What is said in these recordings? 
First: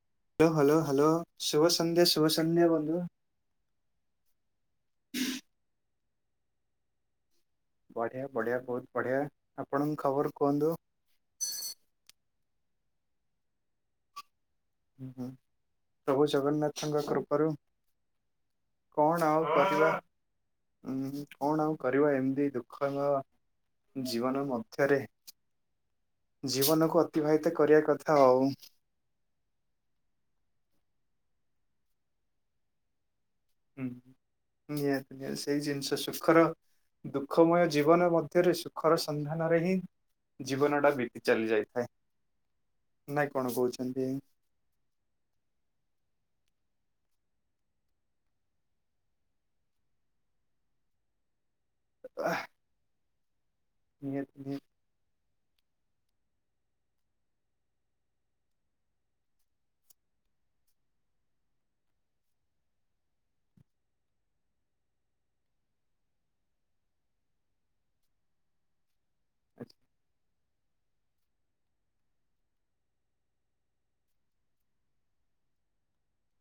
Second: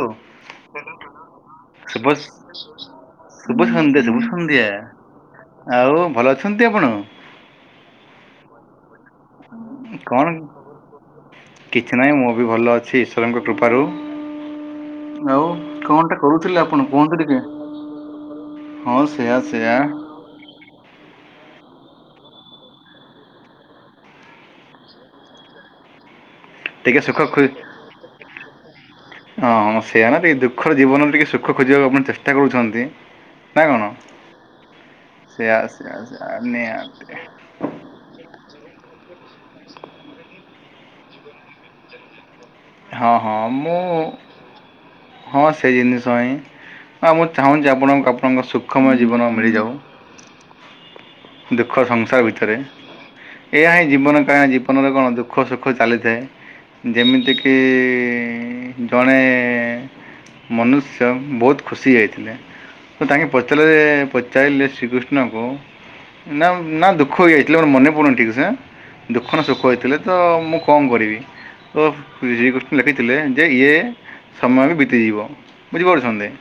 ଓ hello hello hello ଶୁଭସନ୍ଧ୍ୟା ଶୁଭ ଶୁଭସନ୍ଧ୍ୟା ବନ୍ଧୁ। ଶୁଭ ସନ୍ଧ୍ୟା ଶୁଭ ସନ୍ଧ୍ୟା ଆଉ ଭଲ ଅଛନ୍ତି ଆପଣ? ବଢ଼ିଆ ବଢ଼ିଆ ବହୁତ ବଢ଼ିଆ ଆପଣଙ୍କ କଣ ଖବର କୁହନ୍ତୁ? କିଛି ନାହିଁ ମୁଁ ବି ଭଲ ଅଛି ଈଶ୍ୱରଙ୍କ କୃପାରୁ। ହୁଁ ଆଉ କଣ ଟା ପ୍ରଭୁ କୋହୁଥିଲେ ଆପଣ ଜଗନ୍ନାଥଙ୍କ କୁହନ୍ତୁ ଟିକେ? କୃପାରୁ ହଁ କଣ ସେୟା ଆଉ ସେୟା। କରିବା ଉଁ କଣ ଆଉ କରିବା ଏମିତି ଦୁଃଖ ତ ଜୀବନ ମଧ୍ୟରେ। ଜୀବନକୁ ଟିକେ ସୁଖ ଅତିବାହିତ କରିବା କଥା ଆଉ। ହଁ ହଁ ସେଇଆ ନା ଟିକେ ଦୁଃଖ ଜୀବନରେ ଟିକେ ସୁଖ ଖୋଜିବାକୁ ଆପଣ ଚେଷ୍ଟା କରୁଛନ୍ତି। ନା କଣ? ଉଁ। ନିହାତି ନିହାତି ସେୟା ସେଇ ସେୟା ଜିନିଷ ସେୟା ସୁଖର, ନିହାତି ଦୁଃଖମୟ ଜୀବନ ମଧ୍ୟରେ ସୁ ସୁଖର ସନ୍ଧାନରେ ହିଁ ଜୀବନ ଟା ବିତି ଚାଲି ଯାଇଥାଏ। ହଁ ନାଇଁ ହଁ କଣ ମୁଁ କହୁଛନ୍ତି ହଁ ସେ ଜିନିଷ ହିଁ ଆଁ ମୁଁ ଚାହୁଁଚି ଆପଣଙ୍କୁ ଆପଣଙ୍କ ସୁଖମୟ ଜୀବନ ମିଳିଯାଉ। ଦୁଃଖ ସଂସାର ଆଃ ଭିତରେ, ଏହା ହିଁ ଜୀବନ କାଇଁ ନିହାତି ନିହାତି ଜୀବନରେ କଣ ଦୁଃ ଦୁଃଖ ସୁଖ ଚାଲିଥାଏ। ଯେମିତିକି ଜଣେ ମନୁଷ୍ୟ ବହୁତ ଖୁସି ଯାଇଥିଲେ ତ ତାଙ୍କେ ପଚାରିଲେ ପଚାରିଲେ ଶ୍ରୀକୃଷ୍ଣଙ୍କୁ ନା ନା ଦୁଃଖ ହେଇଯାଇଥିଲେ, ମୋର ମନେ ପଡୁନି ଠିକ୍ ସେ, ଦୁଃଖ ନା ସୁଖ ଠିକ ହେଇଥିଲେ ତ ମୁଁ କଣ କରିବି, ତ ଶ୍ରୀକୃଷ୍ଣ ଲେଖିଥିଲେ ଯେ ଇଏ ସମୟ ବି ବିତିଯିବ। ବୁଝିପାରୁଛନ୍ତି?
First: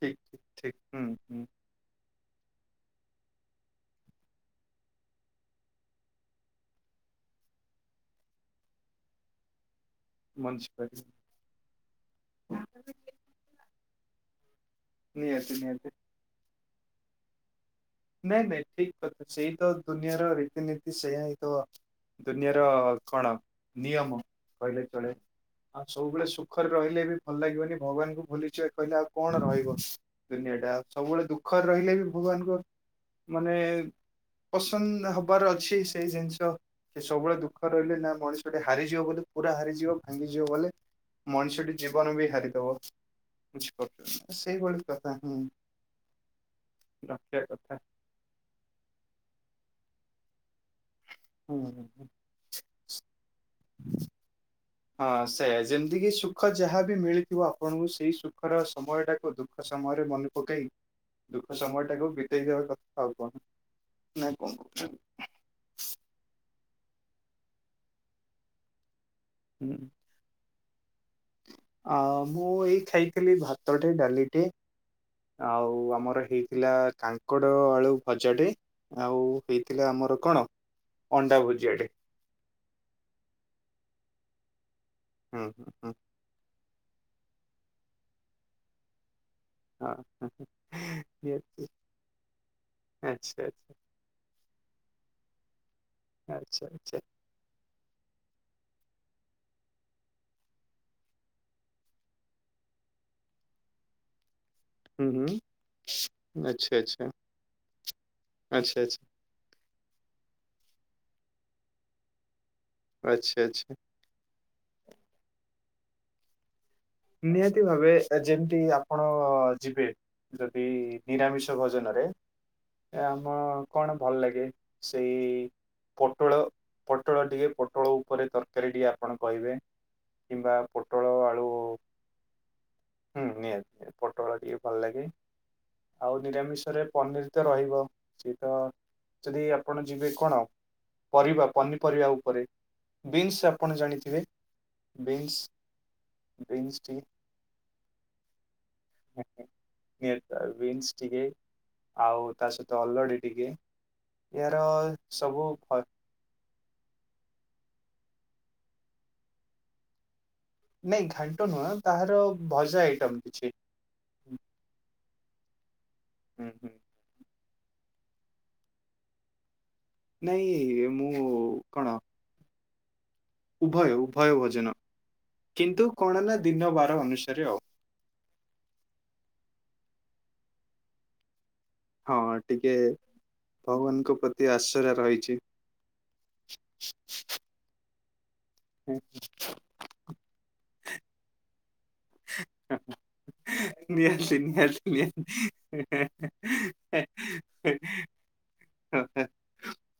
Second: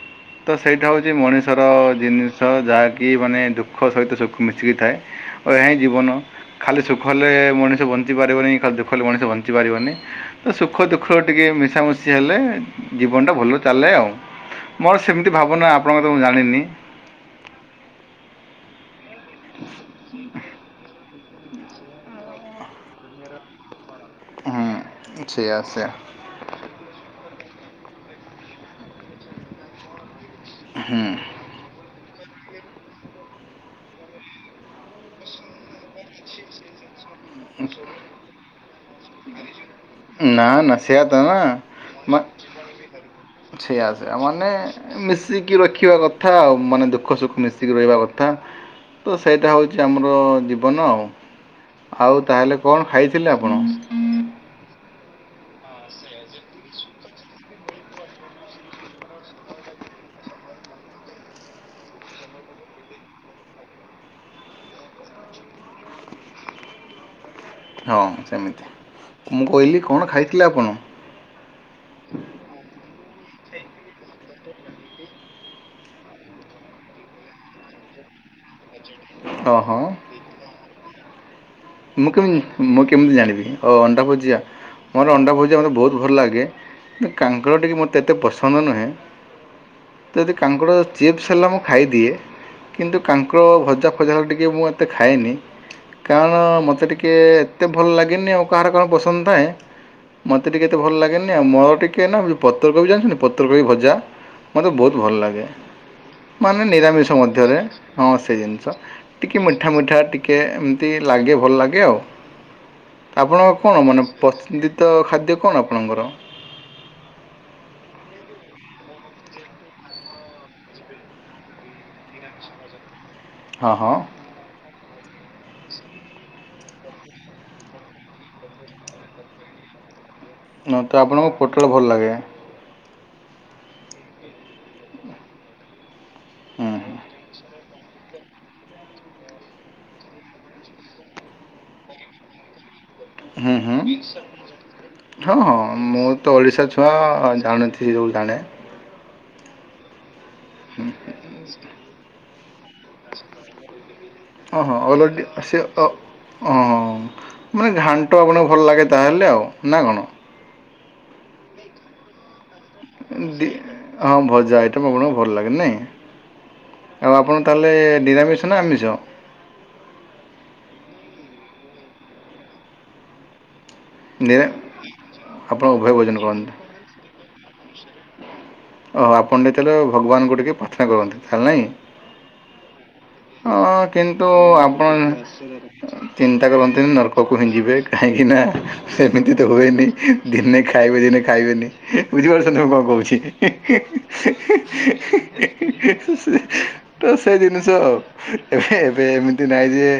ଠିକ ତ ଠିକ ସେଇଟା ହୁଁ ହଉଚି ହୁଁ ମଣିଷର ଜିନିଷ ଯାହାକି ମାନେ ଦୁଃ ଦୁଃଖ ସହିତ ସୁଖ ମିଶିକି ଥାଏ। ଓ ଏହା ହିଁ ଜୀବନ। ଖାଲି ସୁଖ ହେଲେ ମଣିଷ ବଞ୍ଚିପାରିବନି, ଖାଲି ଦୁଃଖ ହେଲେ ମଣିଷ ବଞ୍ଚିପାରିବନି। ତ ମଞ୍ଜି ସୁଖ ପାରିବି ଦୁଃଖ ଟିକେ ମିଶାମୁଶି ହେଲେ ଜୀବନଟା ଭଲ ଚାଲେ ଆଉ। ମୋର ସେମିତି ନିହାତି ଭାବନା। ନିହାତି ଆପଣଙ୍କର ତ ମୁଁ ଜାଣିନି। ନାଇଁ ନାଇଁ ଠିକ୍ କଥା ସେଇ ତ ଦୁନିଆର ରୀତିନୀତି ସେୟା ହିଁ ତ ଦୁନିଆର କଣ ନିୟମ। କହିଲେ ଚଳେ। ହୁଁ ସେଇଆ ସେଇଆ ଆଉ ସବୁବେଳେ ସୁ ଦୁଃଖରେ ରହିଲେ ବି ଭଲ ଲାଗିବନି, ଭଗବାନଙ୍କୁ ଭୁଲି ଯିବା କହିଲେ ଆଉ କଣ ରହିବ ଦୁନିଆ ଟା। ହୁଁ ସବୁବେଳେ ଦୁଃ ଦୁଃଖ ରହିଲେ ବି ଭଗବାନଙ୍କ ମାନେ ପସନ୍ଦ ହବାର ଅଛି ସେଇ ଜିନିଷ। କି ସବୁବେଳେ ଦୁଃଖ ରେ ରହିଲେ ନା ମଣିଷଟି ହାରିଯିବ ବୋଲି ପୁରା ହାରିଯିବ ନା ଭାଙ୍ଗିଯିବ ବୋଲେ ନା ସେଇଆ ତ ମଣିଷଟି ଜୀବନ ନା ବି ହାରିଦବ। ସେଇଆ ବୁଝିପାରୁଛ ସେଇଆ। ନା? ମାନେ ସେଇଭଳି କଥା ହୁଁ ମିଶିକି ରଖିବା କଥା ଆଉ, ମାନେ ଦୁଃଖ ରଖିବା ସୁଖ ମିଶି କଥା କି ରହିବା କଥା, ତ ସେଇଟା ହଉଚି ଆମର ଜୀବନ। ହୁଁ। ହୁଁ। ଆଉ ତାହେଲେ କଣ ଖାଇଥିଲେ ଆପଣ? ହଁ ସେଇୟା ଯେମିତିକି ସୁଖ ଯାହା ବି ମିଳିଥିବ ଆପଣଙ୍କୁ ସେଇ ସୁଖର ସମୟ ଟାକୁ ଦୁଃଖ ସମୟରେ ମନେ ପକେଇ ଦୁଃଖ ସମୟ ଟାକୁ ବିତେଇ ଦେବା କଥା ଆଉ କଣ। ନା କଣ କହୁଛନ୍ତି? ହଁ ସେମିତି। ମୁଁ ହୁଁ। କହିଲି କଣ ଖାଇଥିଲେ ଆପଣ? ଆ ମୁଁ ଏଇ ଖାଇଥିଲି ଭାତଟେ ଡାଲିଟେ ଆଉ ଆମର ହେଇଥିଲା କାଙ୍କଡ଼ ଆଳୁ ଭଜାଟେ। ଆଉ ହଁ ହଁ ହେଇଥିଲା ଆମର କଣ ଅଣ୍ଡା ଭୁଜିଆଟେ। ମୁଁ କେମିତି ମୁଁ କେମିତି ଜାଣିବି ଓ ଅଣ୍ଡା ଭୁଜିଆ, ମୋର ଅଣ୍ଡା ହୁଁ ଭୁଜିଆ ହୁଁ ମୋତେ ହୁଁ ବହୁତ ଭଲ ଲାଗେ। କିନ୍ତୁ କାଙ୍କଡ଼ ଟିକେ ମୋତେ ଏତେ ପସନ୍ଦ ନୁହେଁ। ହଁ ତ ଯଦି ହଁ, କାଙ୍କଡ଼ ଚିପ୍ସ ହେଲା ମୁଁ ନିହାତି। ଖାଇଦିଏ। କିନ୍ତୁ ଆଚ୍ଛା କାଙ୍କଡ଼ ଆଚ୍ଛା। ଭଜା ଫଜା ଟିକେ ମୁଁ ଏତେ ଖାଏନି। କାରଣ ଆଚ୍ଛା ଆଚ୍ଛା ଏ ଏତେ ଭଲ ଲାଗେନି ଆଉ କାହାର କଣ ପସନ୍ଦ ଥାଏ। ମୋତେ ଟିକେ ଏତେ ଭଲ୍ ଲାଗେନି ଆଉ। ମୋର ଟିକେ ନାକୁ ପତ୍ରକୋବି ଜାଣିଛନ୍ତି ପତ୍ରକୋବି ଭଜା ମୋତେ ବହୁତ ହୁଁ ଭଲ ହୁଁ ଲାଗେ। ମାନେ ଆଚ୍ଛା ଆଚ୍ଛା ନିରାମିଷ ମଧ୍ୟରେ। ହଁ ସେଇ ଜିନିଷ। ଆଚ୍ଛା ଆଚ୍ଛା ଟିକେ ମିଠା ମିଠା ଟିକେ ଏମତି ଲାଗେ ଭଲ ଲାଗେ ଆଉ। ଆଚ୍ଛା ଆପଣଙ୍କ ଆଚ୍ଛା। କଣ ମାନେ ପସନ୍ଦିତ ଖାଦ୍ୟ କଣ ଆପଣଙ୍କର? ନିହାତି ଭାବେ ଯେମିତି ଆପଣ ଯିବେ। ଯଦି ନିରାମିଷ ଭଜନରେ ଆମ ହଁ କଣ ହଁ ଭଲ ଲାଗେ ସେଇ ପୋଟଳ ପୋଟଳ ଟିକେ ପୋଟଳ ଉପରେ ତରକାରୀ ଟିକେ ଆପଣ କହିବେ? କିମ୍ବା ହଁ, ତ ପୋଟଳ ଆପଣଙ୍କୁ ଆଳୁ ପୋଟଳ ଭଲ ଲାଗେ ହୁଁ ନିହାତି ନିହାତି ପୋଟଳ ଟିକ ଭଲ ଲାଗେ ଆଉ ହୁଁ ନିରାମିଷରେ ପନିର ତ ରହିବ ସେ ତ ଯଦି ଆପଣ ଯିବେ କଣ ପରିବା ପନିପରିବା ଉପରେ ବିନ୍ସ ହୁଁ ଆପଣ ହୁଁ ଜାଣିଥିବେ ହଁ ବିନ୍ସ ହଁ ମୁଁ ତ ଓଡିଶା ଛୁଆ ହଁଁ ଜାଣଥିଲ ସୋଉ ଜାଣେ [inaudible] ଆ [inaudible] ନିହାତି ଭାବେ ବିନ୍ସ ଟିକେ ଆଉ ତା ସହିତ ଅଲଡ଼ି ଟିକେ ଏହାର ସବୁ ଓ ହ ମାନେ ଘାଣ୍ଟ ଆପଣଙ୍କୁ ଭଲ ଲାଗେ ତାହେଲେ ନା କଣ? ନାଇଁ ଘାଣ୍ଟ ନୁହଁ ତାହାର ଭଜା ଏଠ ହଁ ଭଜା ଆଇଟମ୍ ଆପଣଙ୍କୁ ଭଲ ଲାଗେ ହୁଁ ହୁଁ। ନାହିଁ ଆଉ ଆପଣ ତାହେଲେ ନିରାମିଶ ନା ଆମିଷ? ନାଇଁ ମୁଁ କଣ? ଉଭୟ ଉଭୟ ନିରା ଭୋଜନ ଆପଣ କିନ୍ତୁ ଉଭୟ ଭୋଜନ କଣ ନା କରନ୍ତି ଦିନ ବାର ଅନୁସାରେ ଆଉ ଓ ଆପଣ ଯେତେବେଲେ ଭଗବାନଙ୍କୁ ଟିକେ ପ୍ରାର୍ଥନା କରନ୍ତି ତାହେଲେ ନାହିଁ ହଁ ଟିକେ ହଁ ଭଗବାନଙ୍କ କିନ୍ତୁ ପ୍ରତି ଆଶ୍ରୟ ଆପଣ ରହିଛି। ଚିନ୍ତା କରନ୍ତୁନି ନର୍କକୁ ହି ଯିବେ କାହିଁକିନା ସେମିତି ତ ହୁଏନି ଦିନେ ଖାଇବେ ଦିନେ ଖାଇବେନି ବୁଝିପାରୁଛନ୍ତିଛନ୍ତି ମୁଁ କଣ କହୁଛି? ନିହାତି ନିହାତି ନିହାତି। ତ ସେ ଜିନିଷ ଆଉ ଏବେ ଏବେ ଏମିତି ନାହିଁ ଯେ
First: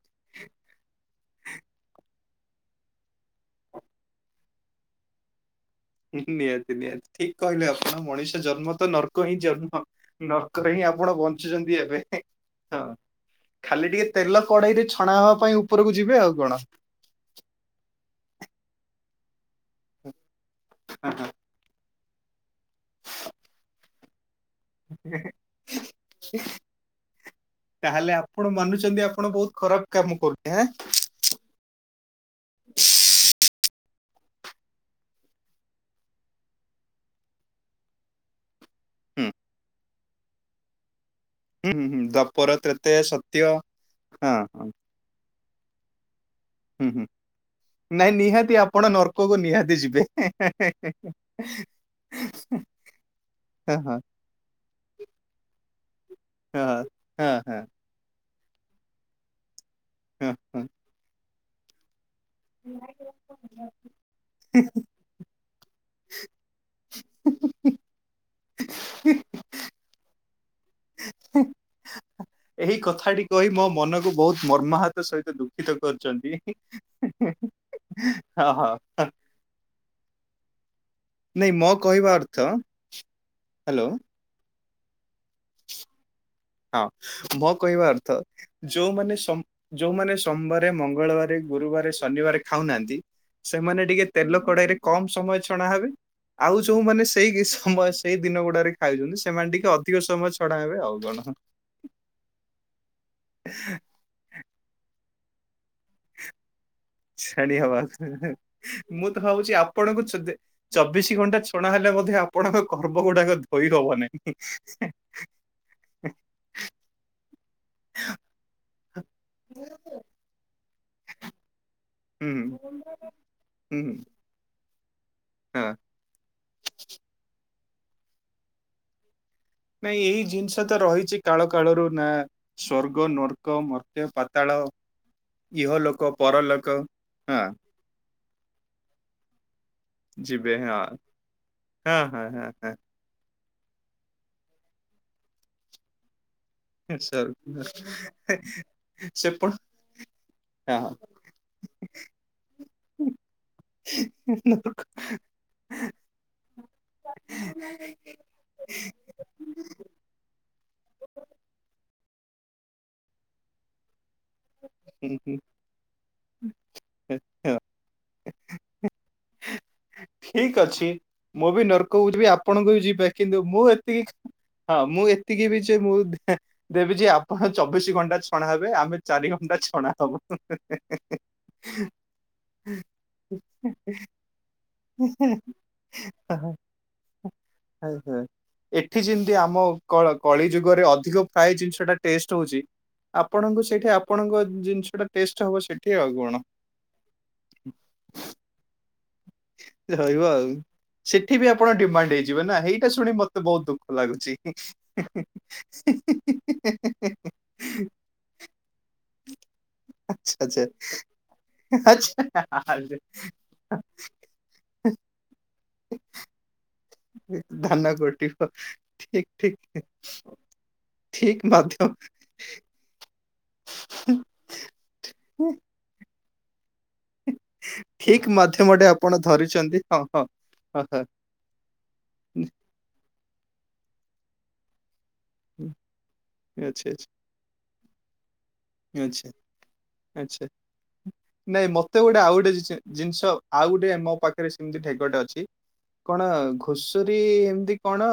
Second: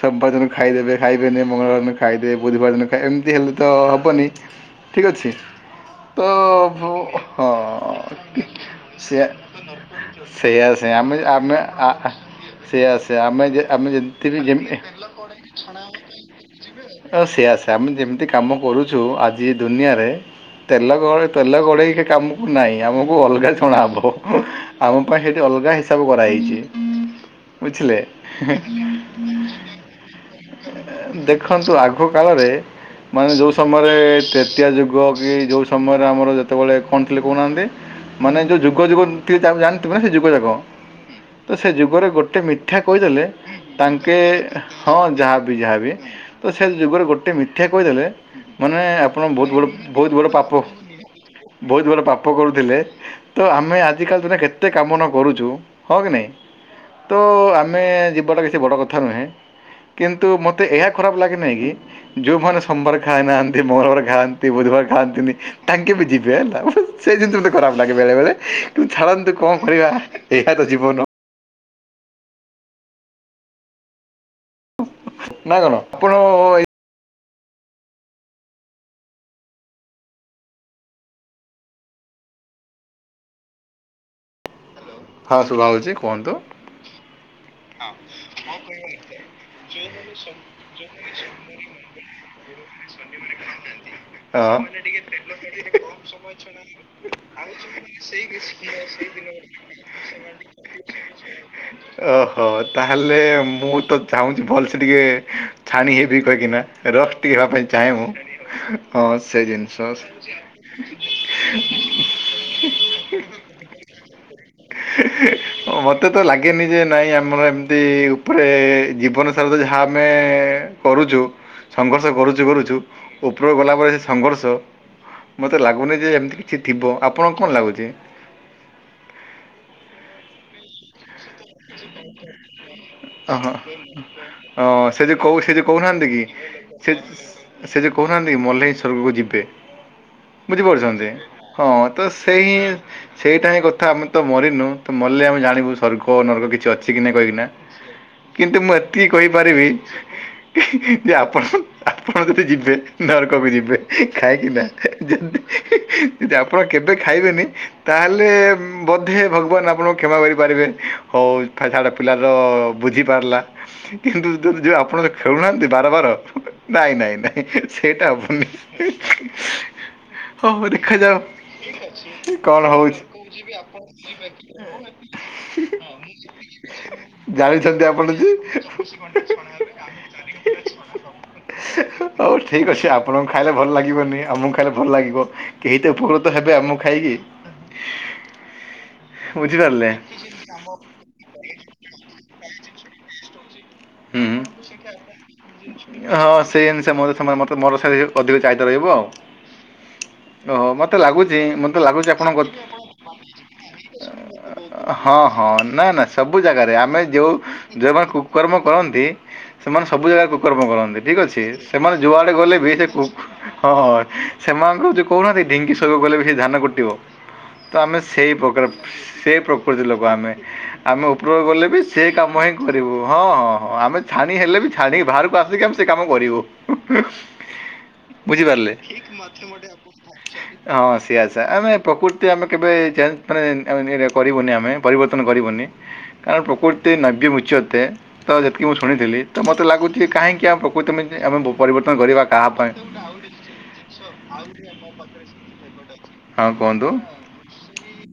ସୋମବାର ଖାଇଦେବେ ଖାଇବେନି ମଙ୍ଗଳବାର ଦିନ - ଖାଇଦେବେ ବୁଧବାର ଦିନ ଖାଇଏ ଏମିତି ହେଲେ ତ ହେବନି ଠିକ୍ ଅଛି ହଁ ତ ନିହାତି ନିହାତି ଠିକ କହିଲେ ଆପଣ ହଁ ମଣିଷ ଜନ୍ମ ତ ସେୟା ନର୍କ ହିଁ ଜନ୍ମ। ନର୍କ ସେୟା ରେ ହିଁ ସେୟା ଆପଣ ଆମେ ଆମେ ବଞ୍ଚୁଛନ୍ତି ଏବେ ହଁ ସେୟା ସେୟା ଆମେ ଯେ- ଆମେ ଖାଲି ଟିକେ ଯେମିତି ବି ତେଲ କଡେଇରେ ଛଣା ହେବା ପାଇଁ ଉପରକୁ ଯିବେ ଆଉ କଣ? ହ ସେୟା ସେୟା ଆମେ ଯେମିତି କାମ କରୁଛୁ ଆଜି ଦୁନିଆରେ ତେଲ ଗହ ତେଲ କଡ଼େଇ ସେ କାମକୁ ନାହିଁ ଆମକୁ ଅଲଗା ଛଣାହବ। ଆମ ପାଇଁ ସେଇଠି ଅଲଗା ହିସାବ କରାହେଇଛି ବୁଝିଲେ ତାହେଲେ ଆପଣ ମାନୁଛନ୍ତି ଆପଣ ବହୁତ ଖରାପ କାମ କରୁଚେ ଆଁ। ଦେଖ ଦେଖନ୍ତୁ ଆଗ କାଳରେ ମାନେ ଯେଉଁ ସମୟରେ ତେତେୟା ଯୁଗ କି ଯେଉଁ ସମୟରେ ଆମର ଯେତେବେଳେ କଣ ଥିଲେ କହୁନାହାଁନ୍ତି? ମାନେ ଯୋଉ ଯୁଗ ଯୁଗ ହୁଁ ଟିକେ ଜାଣିଥିବେ ନା ସେ ଯୁଗ ଯାକ ତ ସେ ହୁଁ ହୁଁ ଯୁଗରେ ଗୋଟେ ଗୋଟେ ଦ୍ୱାପର ମିଥ୍ୟା ତ୍ରେତେୟା କହିଦେଲେ ସତ୍ୟ ହଁ ତାଙ୍କେ ହଁ ଯାହାବି ଯାହାବି ତ ସେ ହୁଁ ଯୁଗରେ ହୁଁ। ଗୋଟେ ମିଥ୍ୟା କହିଦେଲେ ନାଇଁ ନିହାତି ମାନେ ଆପଣ ନର୍କକୁ ବହୁତ ବଡ଼ ନିହାତି ଯିବେ। ବହୁତ ବଡ଼ ପାପ ବହୁତ ବଡ଼ ପାପ କରୁଥିଲେ ତ ହଁ ଆମେ ହଁ ଆଜିକାଲି ଦିନରେ କେତେ କାମ ନ କରୁଛୁ ହଁ କି ନାହିଁ? ହଁ। ତ ହଁ ହଁ ଆମେ ଯିବାଟା କିଛି ବଡ଼ କଥା ନୁହେଁ କିନ୍ତୁ ହଁ ହଁ। ମତେ ଏହା ଖରାପ୍ ଲାଗେ ନାହିଁ କି ଯୋଉମାନେ ସୋମବାର ଖାାଇନାହା ମଙ୍ଗରବାର ଖାଆନ୍ତି ବୁଧବାର ଖାଆନ୍ତିନି ତାଙ୍କେ ବି ଯିବେ ହେଲା ସେ ଜିନିଷ ଟେ ଖରାପ୍ ଲାଗେ ବେଳେ ବେଳେ ଛାଡ଼ନ୍ତୁ କଣ କରିବା ଏହା ତ ଜୀବନ। ଏହି କଥାଟି କହି ମୋ ମନକୁ ବହୁତ ମର୍ମାହତ ସହିତ ନା କ'ଣ ଦୁଃଖିତ ଆପଣ କରିଛନ୍ତି ଏ ହ। ନାଇଁ ମୋ କହିବା ଅର୍ଥ ହାଲୋ। ହଁ ଶୁଭା ହଉଚି କୁହନ୍ତୁ? ହଁ ମୋ କହିବା ଅର୍ଥ ଯୋଉମାନେ ସମ୍ ଯୋଉମାନେ ସମ୍ବାରେ ମଙ୍ଗଳବାରେ ଗୁରୁବାରେ ଶନିବାରେ ଖାଉନାହାନ୍ତି ସେମାନେ ଟିକେ ତେଲ ହଁ। ମାନେ କଡେଇରେ ଟିକେ କମ୍ ସମୟ ଟେକ୍ନୋଲୋଜି ରେ ଛଣା ହେବେ। କମ୍ ସମୟ ଆଉ ଛଡ଼ାନ୍ତୁ। ଯୋଉମାନେ ସେଇ କି ସମୟ ସେଇ ଦିନ ଗୁଡାରେ ଖାଇଛନ୍ତି ସେମାନେ ଟିକେ ଅ ଧିକ ସମୟ ଛଡ଼ାହେବେ ଆଉ କଣ। ଓହୋ ତାହେଲେ ମୁଁ ତ ଚାହୁଁଚି ଭଲ୍ସେ ଟିକେ। ଛାଣି ହେ ବି କହିକିନା ରଫ୍ଟି ହବା ଛାଣି ପାଇଁ ଚାହେଁ କଥା? ମୁଁ ହଁ ମୁଁ ତ ସେ ଭାବୁଛି ଜିନଷ। ଆପଣଙ୍କୁ ଚଦେ ଚବିଶି ଘଣ୍ଟା ଛଣା ହେଲେ ମଧ୍ୟ ଆପଣଙ୍କ କର୍ମ ଗୁଡାକ ଧୋଇ ହବ ନାହିଁ। ମତେ ତ ଲାଗେନି ଯେ ନାଇଁ ଆମର ଏମ୍ ତି ଉପରେ ଜୀବନ ସାରା ତ ଯାହା ଆମେ କରୁଚୁ। ସଂଘର୍ଷ ହୁଁ କରୁଛୁ କରୁଛୁ ଉପରକୁ ହୁଁ ଗଲାପରେ ସେ ସଂଘର୍ଷ। ମତେ ହଁ। ଲାଗୁନି ଯେ ଏମତି କିଛି ଥିବ ଆପଣଙ୍କୁ କଣ ଲାଗୁଚି? ନାଇଁ ଏଇ ଜିନିଷ ତ ରହିଛି କାଳ କାଳରୁ ନା। ସ୍ଵର୍ଗ ହଁ ନର୍କ ହଁ ମର୍ତ୍ୟ ପାତାଳ ଅ ସେ ଯୋଉ କହୁ ସେ ଯୋଉ କହୁନାହାନ୍ତି ଇହଲୋକ କି ପରଲୋକ ସେ ହାଁ। ସେ ଯୋଉ କହୁନାହାନ୍ତି କି ମଲେ ଏ ସ୍ୱର୍ଗ କୁ ଯିବେ। ଯିବେ ହଁ ବୁଝିପାରୁଛନ୍ତି ହଁ ତ ହଁ ସେଇ। ହଁ ସେଇଟା ହିଁ କଥା ଆମେ ତ ମରିନୁ ତ ମଲେ ଆମେ ଜାଣିବୁ ସ୍ୱର୍ଗ ନର୍କ କିଛି ହଁ କି ନାହିଁ ସ୍ୱର୍ଗ କହିକିନା। ନର୍କ। କିନ୍ତୁ ମୁଁ ଏତିକି ସେପଟ କହିପାରିବି। ହଁ ଯେ ଆପଣ ଆପଣ ଯଦି ଯିବେ ନରକକୁ ଯିବେ କାହିଁକିନା ନର୍କ ଯଦି। ଯେ ଆପଣ କେବେ ଖାଇବେନି ତାହେ ଲେ ବଧେ ଭଗବାନ୍ ଆପଣଙ୍କୁ କ୍ଷମା କରିପାରିବେ ହଉ ଛା ଛାଡ ପିଲା ର ବୁଝି ପାରିଲା କିନ୍ତୁ ଯୋଉ ଯୋଉ ଆପଣ ହୁଁ ହୁଁ ଖେଳୁନାହାନ୍ତି। ବାର ବାର ନାଇଁ ନାଇଁ ନାଇଁ ହଁ। ସେଟା ହବନି। ଠିକ୍ ହଉ ଅଛି ଦେଖାଯାଉ ମୁଁ ବି ନର୍କକୁ ଯିବି କଣ ଆପଣଙ୍କୁ ବି ହଉଛି ଯିବେ। କିନ୍ତୁ ମୁଁ ଏତିକି ହଁ ମୁଁ ଏତିକି ବି ଯେ ମୁଁ ଦେବି ଯେ ଆପଣ ଜାଣିଛନ୍ତି ଚବିଶି ଆପଣ ଘଣ୍ଟା ଯେ ଛଣା ହେବେ ଆମେ ଚାରି ଘଣ୍ଟା ଛଣା ହବୁ। ହଉ ଠିକ୍ ଅଛି ଆପଣଙ୍କୁ ଖାଇଲେ ଭଲ ଲାଗିବନି ଆମ ଖାଇଲେ ଭଲ ଲାଗିବ କେହିତ ଉପକୃତ ହେବେ ଆମକୁ ଖାଇକି। [unintelligible] ଏଠି ଯିମତି ଆମ ବୁଝିପାରିଲେ କଳ କଳି ଯୁଗରେ ଅଧିକ। ଖାଇ ଜିନିଷ ଟା ଟେଷ୍ଟ୍ ହଉଛି। ଆପଣଙ୍କୁ ସେଇଠେ ହୁଁ। ଆପଣଙ୍କ ଜିନିଷ ଟା ଟେଷ୍ଟ୍ ହବ ସେଠି ଆଉ କଣ। ସେଇଅନୁସାରେ। [unintelligible] ସେମାନେ ମତେ ମର ସାରି ଅଧିକ ଚାହିଦା ରହିବ ଆଉ। ରହିବ ଆଉ ଓହୋ ମତେ ସେଠି ଲାଗୁଛି ବି ଆପଣ ମତେ ଲାଗୁଛି ଡିମାଣ୍ଡ୍ ଆପଣଙ୍କ ହେଇଯିବେ ନା ହେଇଟା ଶୁଣି ମତେ ବହୁତ୍ ଦୁଃଖ ଲାଗୁଛି। ହଁ ହଁ ନା ନା ସବୁ ଜାଗାରେ ଆମେ ଯୋଉ ଯୋଉମାନେ କୁକର୍ମ କରନ୍ତି। ସେମାନେ ସବୁ ଜାଗା ଆଚ୍ଛା କୁକର୍ମ କରନ୍ତି ଠିକ୍ ଅଛି ସେମାନେ ଯୁଆଡେ ଆଚ୍ଛା ଗଲେ ବି ସେ କୁକ୍ ହଁ ଆଚ୍ଛା। ହଁ। ସେମାନଙ୍କୁ ଯୋଉ କହୁନାହାନ୍ତି ଢିଙ୍କି ଶରିରକୁ କହିଲେ ବି ସେ ଧାନ କୁଟିବ। ତ ଧାନ ଆମେ ସେଇ କଟିବ ପ୍ରକାର ଠିକ ସେ ଠିକ ପ୍ରକୃତି ଲୋକ ଆମେ ଆମେ ଉପରକୁ ଠିକ ଗଲେ ବି। ମାଧ୍ୟମ ସେ କାମ ହି। କରିବୁ ହଁ ହଁ ହଁ ହଁ ଆମେ ଛାଣି ହେଲେ ବି ଛାଣିକି ବାହାରକୁ ଆସିକି ଆମେ ସେ କାମ କରିବୁ। ଠିକ ବୁଝିପାରିଲେ ହଁ ମାଧ୍ୟମଟେ ଆପଣ ଧରିଛନ୍ତି ହଁ ହଁ। ହ ହ ସେୟା ସେୟା ଆମେ। ପ୍ରକୃତି ଆମେ କେବେ ଚେଞ୍ଜ୍ ମାନେ [unintelligible] କରିବୁନି ଆମେ। ପରିବର୍ତ୍ତନ କରିବୁନି କାରଣ ପ୍ରକୃତି ଆଚ୍ଛା ଆଚ୍ଛା ନାବ୍ୟ ମୁଚ୍ୟତେ। ତ ଯେତିକି ମୁଁ ଶୁଣିଥିଲି, ଆଚ୍ଛା ତ ମତେ ଲାଗୁଚି ଆଚ୍ଛା କାହିଁକି ଆମେ ପ୍ରକୃତି ଆମେ ଭୁ ନାଇଁ ମତେ ପରିବର୍ତ୍ତନ ଗୋଟେ କରିବା ଆଉ ଗୋଟେ କାହା ଜି ପାଇଁ। ଜିନିଷ, ଆଉ ଗୋଟେ ମୋ ପାଖରେ ସେମିତି ଠେକିଆଟେ ଅଛି। କଣ ହଁ ଘୁଷୁରୀ କୁହନ୍ତୁ ଏମତି କଣ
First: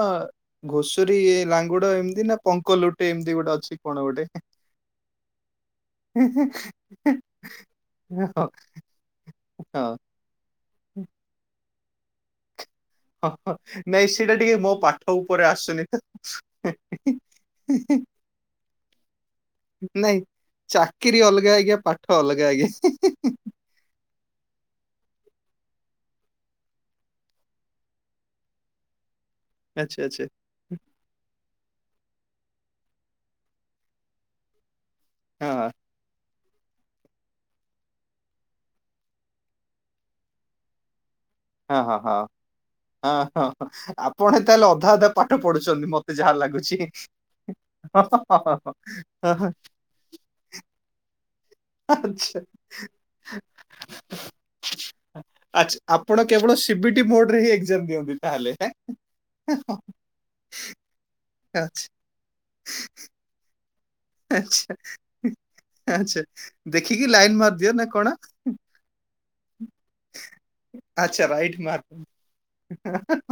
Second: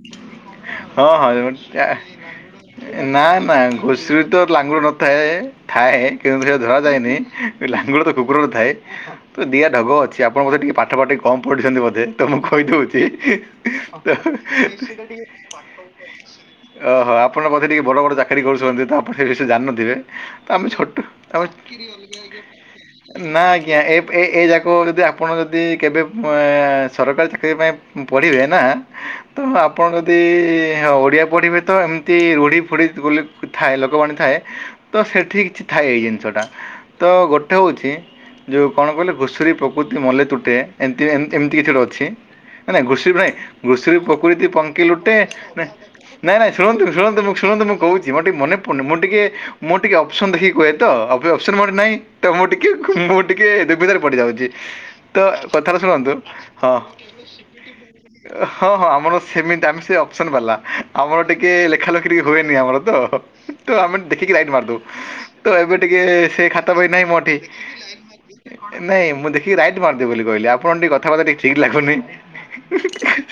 ହଁ ଘୁଷୁରୀ ହଁ ଏ ଲାଙ୍ଗୁଡ ଆ- ନା ଏମତି ନା କଣ ଲୋଟେ ନା ଏମିତି ଗୋଟେ ନା ଅଛି ଘୁଷୁରୀ ଗୋଟେ। ତ ଲାଙ୍ଗୁଡ଼ ନଥାଏ। ଥାଏ କିନ୍ତୁ ସେଇଟା ଧର ଯାଏନି। ଲାଙ୍ଗୁଡ଼ ତ ହଁ କୁକୁରରେ ଥାଏ ତ ଦିଆ ହଁ ଢଗ ଅଛି। ଯେ ଆପଣ ବୋଧେ ଟିକେ ପାଠ ଫାଠ କମ ପଢ଼ିଛନ୍ତି ବୋଧେ। ତ ମୁଁ କହିଦଉ ହଁ ନାଇଁ ତ, ସେଇଟା ଟିକେ ମୋ ପାଠ ଉପରେ ଆସୁନି ତ। ଓହୋ ଆପଣଙ୍କ ବୋଧେ ଟିକେ ବଡ ବଡ ଚା ଚା କରୁଛନ୍ତିପଣ ସେ ବିଷୟ ଜାୁ [unintelligible] ଥିବେ। ନାଇଁ ତ ଆମେ ଛୋଟ ଚାକିରି ଆ। ଅଲଗା ଆଜ୍ଞା ପାଠ ଅଲଗା ଆଜ୍ଞା। ନା ଆଜ୍ଞା ଏ ଏ ଏ ଯାକ ଯଦି ଆପଣ ଯଦି କେବେ ସରକାରୀ ଚାକିରି ପାଇଁ ପଢ଼ିବେ ନା ତ ମ ଆପଣ ଆଚ୍ଛା ଯଦି ଆଚ୍ଛା ଓଡିଆ ପଢିବେ ତ ଏମିତି ରୁଢି ଫୁଢ଼ି ତୁ ଗ ଥାଏ ଲୋକବାଣି ଥାଏ ତ ସେଠି କିଛି ଥାଏ ଏଇ ଜିନିଷଟା। ତ ଗୋଟେ ହଉଚି, ଯଉ କଣ କହିଲେ ଘୁଷୁରୀ ପ୍ରକୃତି ମଲେ ତୁଟେ। ଏମତି ଏମିତି ଏମିତି କିଛି ହଁ ଗୋଟେ ହଁ ହଁ ଅଛି। ହଁ। ନାଇଁଁ ଘୁଷୁରୀ ହଁ ନାଇଁ ହଁ ହଁ ଘୁଷୁରୀ ଆପଣ ପ୍ରକୃତି ତାହେଲେ ପଙ୍କି ଅଧା ଅଧା ଲୁଟେ, ପାଠ ପଢୁଛନ୍ତି ମତେ ଯାହା ନାଇଁ ନାଇଁ ଲାଗୁଛି। ଶୁଣନ୍ତୁ ଶୁଣନ୍ତୁ ଶୁଣନ୍ତୁ ହଁ କହୁଛି ମୋର ଟିକେ ହଁ ମନେପଡୁନି। ମୁଁ ଟିକେ ହଁ ମୁଁ ଟିକେ ଅପସନ୍ ଦେଖିକି କହେ ତ। କୋଇ ଓପସନ ମୋର ନାହିଁ। ତ ଆଚ୍ଛା। ମୁଁ ଟିକେ ମୁଁ ଟିକେ ଦୁବିଧାରେ ପଡିଯାଉଛି। ତ ଆଚ୍ଛା କଥାଟା ଶୁଣନ୍ତୁ। ଆପଣ କେବଳ ହଁ? ସିବିଟି ମୋଡରେ ହିଁ ଏକ୍ଜାମ ଦିଅନ୍ତି ତାହେଲେ ଆଁ ହଁ ହଁ ଆମର ସେମିତି ଆମେ ସେ ଅପସନ ବାଲା। ଆମର ଟିକେ ଆଚ୍ଛା ଲେଖା ଲେଖିରେ ହୁଏନି ଆମର ତ। ତ ଆମେ ଦେ ଦେଖିକି ରାଇଟ ଆଚ୍ଛା ମାରିଦଉ। ତ ଏବେ ଟିକେ ଆଚ୍ଛା ସେ ଖାତା ବହି ନାହିଁ ଦେଖିକି ଲାଇନ ମୋଠି। ମାରିଦିଅ ନା କଣ? ନାଇଁ ମୁଁ ଦେଖିକି ରାଇଟ ମାରିଦେବି ବୋଲି କହିଲି। ଆପଣଙ୍କୁ ଟିକେ ଆଚ୍ଛା କଥାବାର୍ତ୍ତା ଟିକେ ରାଇଟ ଠିକ୍ ଲାଗୁନି।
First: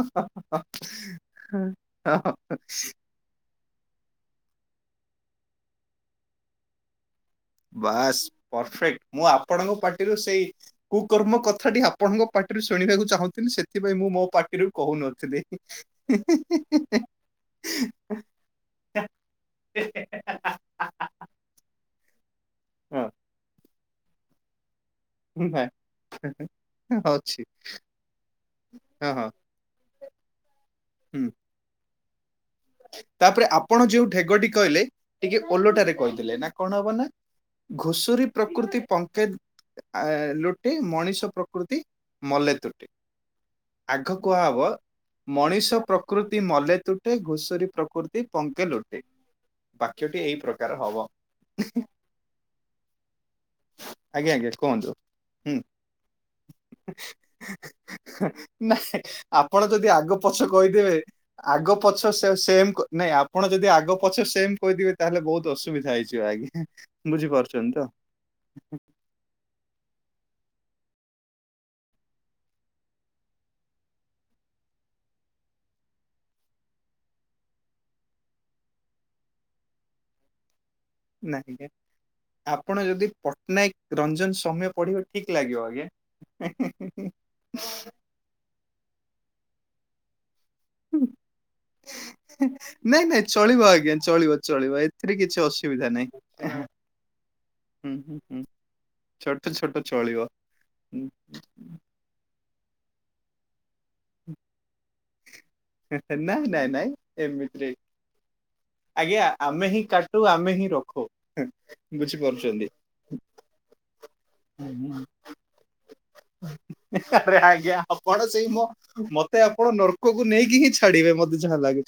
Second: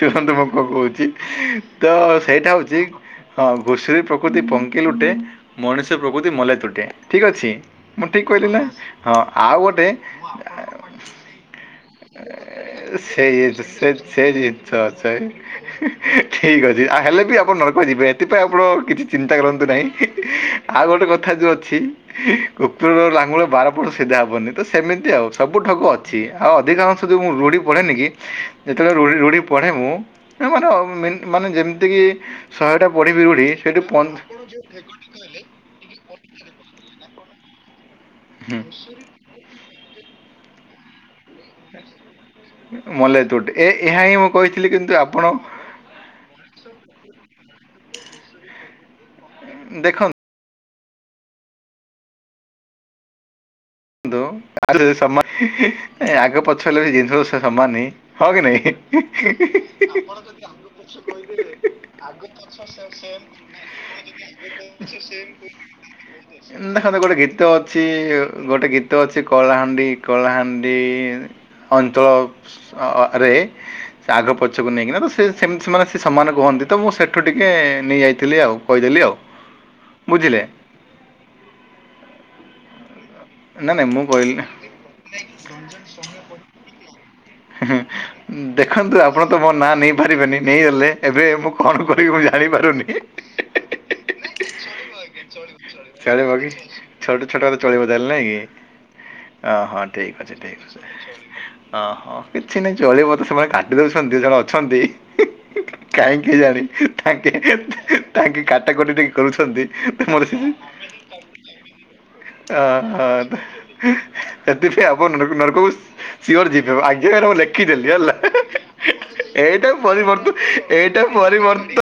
ଶୁଣନ୍ତୁ ମୁଁ କୁଣ କହୁଚି। ତ ସେଇଟା ହଉଚି ହଁ ଘୁଷୁରୀ ପ୍ରକୃତି ପଙ୍କି ଲୁଟେ ମଣିଷ ପ୍ରକୃତି ମଲେ ତୁଟେ। ଠିକ୍ ଅଛି? ମୁଁ ବାସ୍ ଠିକ୍ କହିଲି ନା ପରଫେକ୍ଟ, ହଁ ମୁଁ ଆଉ ଆପଣଙ୍କ ଗୋଟେ ପାର୍ଟିରୁ ସେଇ କୁକର୍ମ କଥାଟି ଆ ପଣଙ୍କ ପାର୍ଟିରୁ ଶୁଣିବାକୁ ସେଇ ଚାହୁଁଥିଲି। ସେ ସେଥିପାଇଁ ମୁଁ ମୋ ପାର୍ଟିରୁ କହୁନଥିଲି। ଠିକ ଅଛି ଆଉ ହେଲେ ବି ଆପଣ ନରକ ଯିବେ। ଏଥିପାଇଁ ଆପଣ କିଛି ଚିନ୍ତା କରନ୍ତୁ ନାହିଁ। ହ ଆଉ ଗୋଟେ କଥା ଯୋଉ ଅଛି କୁକୁର ହଁ ଲାଙ୍ଗୁଳ ବାରପୁରୁ ସିଧା ହବନି। ତ ସେମିତି ଆଉ ସବୁ ନାଇଁ ଢଗ ଅଛି। ଆଉ ଅଧିକାଂଶଁ ମୁଁ ଅଛି ରୁଢ଼ି ପଢ଼େନି କି ଯେତେବେଳେ ରୁ ହଁ ହଁ ରୂଢ଼ି ପଢ଼େ ମୁୁ ମାନେ ମେ ହୁଁ ମାନେ ଯେମିତିକି ଶହେଟା ପଢ଼ିବି ବିରଢ଼ି ତାପରେ ସେଇଠୁ ଆପଣ ପଁ ଯୋଉ ଢେଗଟି କହିଲେ, ଟିକେ ଓଲଟା ରେ କହିଦେଲେ। ନା କଣ ହବ ନା ଘୁଷୁରୀ ହୁଁ। ପ୍ରକୃତି ପଙ୍କେ ଆ ଲୁଟେ ମଣିଷ ପ୍ର ପ୍ରକୃତି ମଲେ ତୁଟେ। ମଲେ ତୁଟ ଏ ଏହା ହିଁ ଆଗ ମୁଁ କହିଥିଲି କୁହାହବ କିନ୍ତୁ ଆପଣ ମଣିଷ ପ୍ର ପ୍ରକୃତି ମଲେ ତୁଟେ। ଘୁଷୁରୀ ପ୍ରକୃତି ପଙ୍କେ ଲୁଟେ। ବାକ୍ୟଟି ଦେଖନ୍ତୁ ଏଇ ପ୍ରକୃ କାର ହବ। ଆଜ୍ଞା ଆଜ୍ଞା ନ୍ତୁ କୁହନ୍ତୁ। ସମାନ ହୁଁ ଆଗ ପଛ ହେଲେ ବି ଜିନିଷ ସବୁ ସମାନେ ନାଇଁ ଆପଣ ଯଦି ଆଗ ପଛ କହିଦେବେ, ଆଗ ପଛ ସେ ସେମ୍ କ ନାଇଁ ଆପଣ ଯଦି ଆଗ ପଛେ ସେମ୍ କହିଦେବେ। ତାହେଲେ ବହୁତ ଅସୁବିଧା ହେଇଯିବ, ଆଜ୍ଞା। ଦେଖନ୍ତୁ, ଗୋଟେ ଗୀତ ବୁଝିପାରୁଛନ୍ତି ତ? ଅଛି ଗୋଟେ ଗୀତ ଅଛି। କଳାହାଣ୍ଡି କଳାହାଣ୍ଡି ଅଞ୍ଚଳ ରେ ସେ ଆଗ ପଛକୁ ନେଇକିନା ତ ସେ ସେମିତି ସେ ମାନେ ସେ ସମାନ ରୁହନ୍ତି। ତ ମୁଁ ସେଠୁ ଟିକେ ନେଇ ଆଇଥିଲି ଆଉ। କହିଦେଲି ଆଉ। ବୁଝିଲେ? ନାଇଁ ନାଇଁ, ଆପଣ ଯଦି ନା ନାଇଁ ପଟ୍ଟନାୟକ, ମୁଁ କହିଲି ରଞ୍ଜନ ସୌମ୍ୟ, ପଢିବା ଠିକ୍ ଲାଗିବ ଆଜ୍ଞା। ଦେଖନ୍ତୁ ଆପଣ ତ ମୋ ନାଁ ନେମ ପାରିବେନି ନେଇଗଲେ ଏବେ ମୁଁ କଣ କରିବି ମୁଁ ଜାଣି ପାରୁନି। [inaudible] ନାଇଁ ନାଇଁ ଚଳିବ ଆଜ୍ଞା ଚଳିବ ଚଳିବ ଏଥିରେ କିଛି ଅସୁବିଧା ନାହିଁ। ଚଳିବ କି ଛୋଟ ଛୋଟ ରେ ଚଳିବ ହୁଁ ତାହାଲେ ହୁଁ ନାଇଁ କି? ହୁଁ ଛୋଟ ଅ ହ ଛୋଟ ଠିକ ଚଳିବ। ଅଛି ଠିକ ଅଛି ହୁଁ। ଅ ହ କିଛି ନାଇଁ ଚଳିବ ତ ସେମାନେ କାଟି ଦଉଛନ୍ତି ଜଣେ ଅଛନ୍ତି। କାହିଁକି ନାଇଁ କେଜାଣି ନାଇଁ ନାଇଁ ତାଙ୍କେ ଏମିତିରେ ତାଙ୍କେ କାଟା କଟି ଟିକେ ଆଜ୍ଞା କରୁଛନ୍ତି ଆମେ ହିଁ କାଟୁ ତମର ସେ ଆମେ ହିଁ ରଖୁ। ଅ ବୁଝିପାରୁଛନ୍ତି ହ ତ ଆବ ନରକହୁ ସିଓର ଯିବେ ଆଜି ଠାରୁ ମୁଁ ଆରେ ଆଜ୍ଞା ଲେଖିଦେଲି ହେଲା ଆପଣ ସେଇ ମୋ ମତେ ଆପଣ ଏଇଟାକୁ ପରିବର୍ତ୍ତ ନର୍କକୁ ନେଇକି ହିଁ ଛାଡିବେ ଏଇଟାକୁ ମତେ ଯାହା ପରିବର୍ତ୍ତ ଲାଗୁଛି।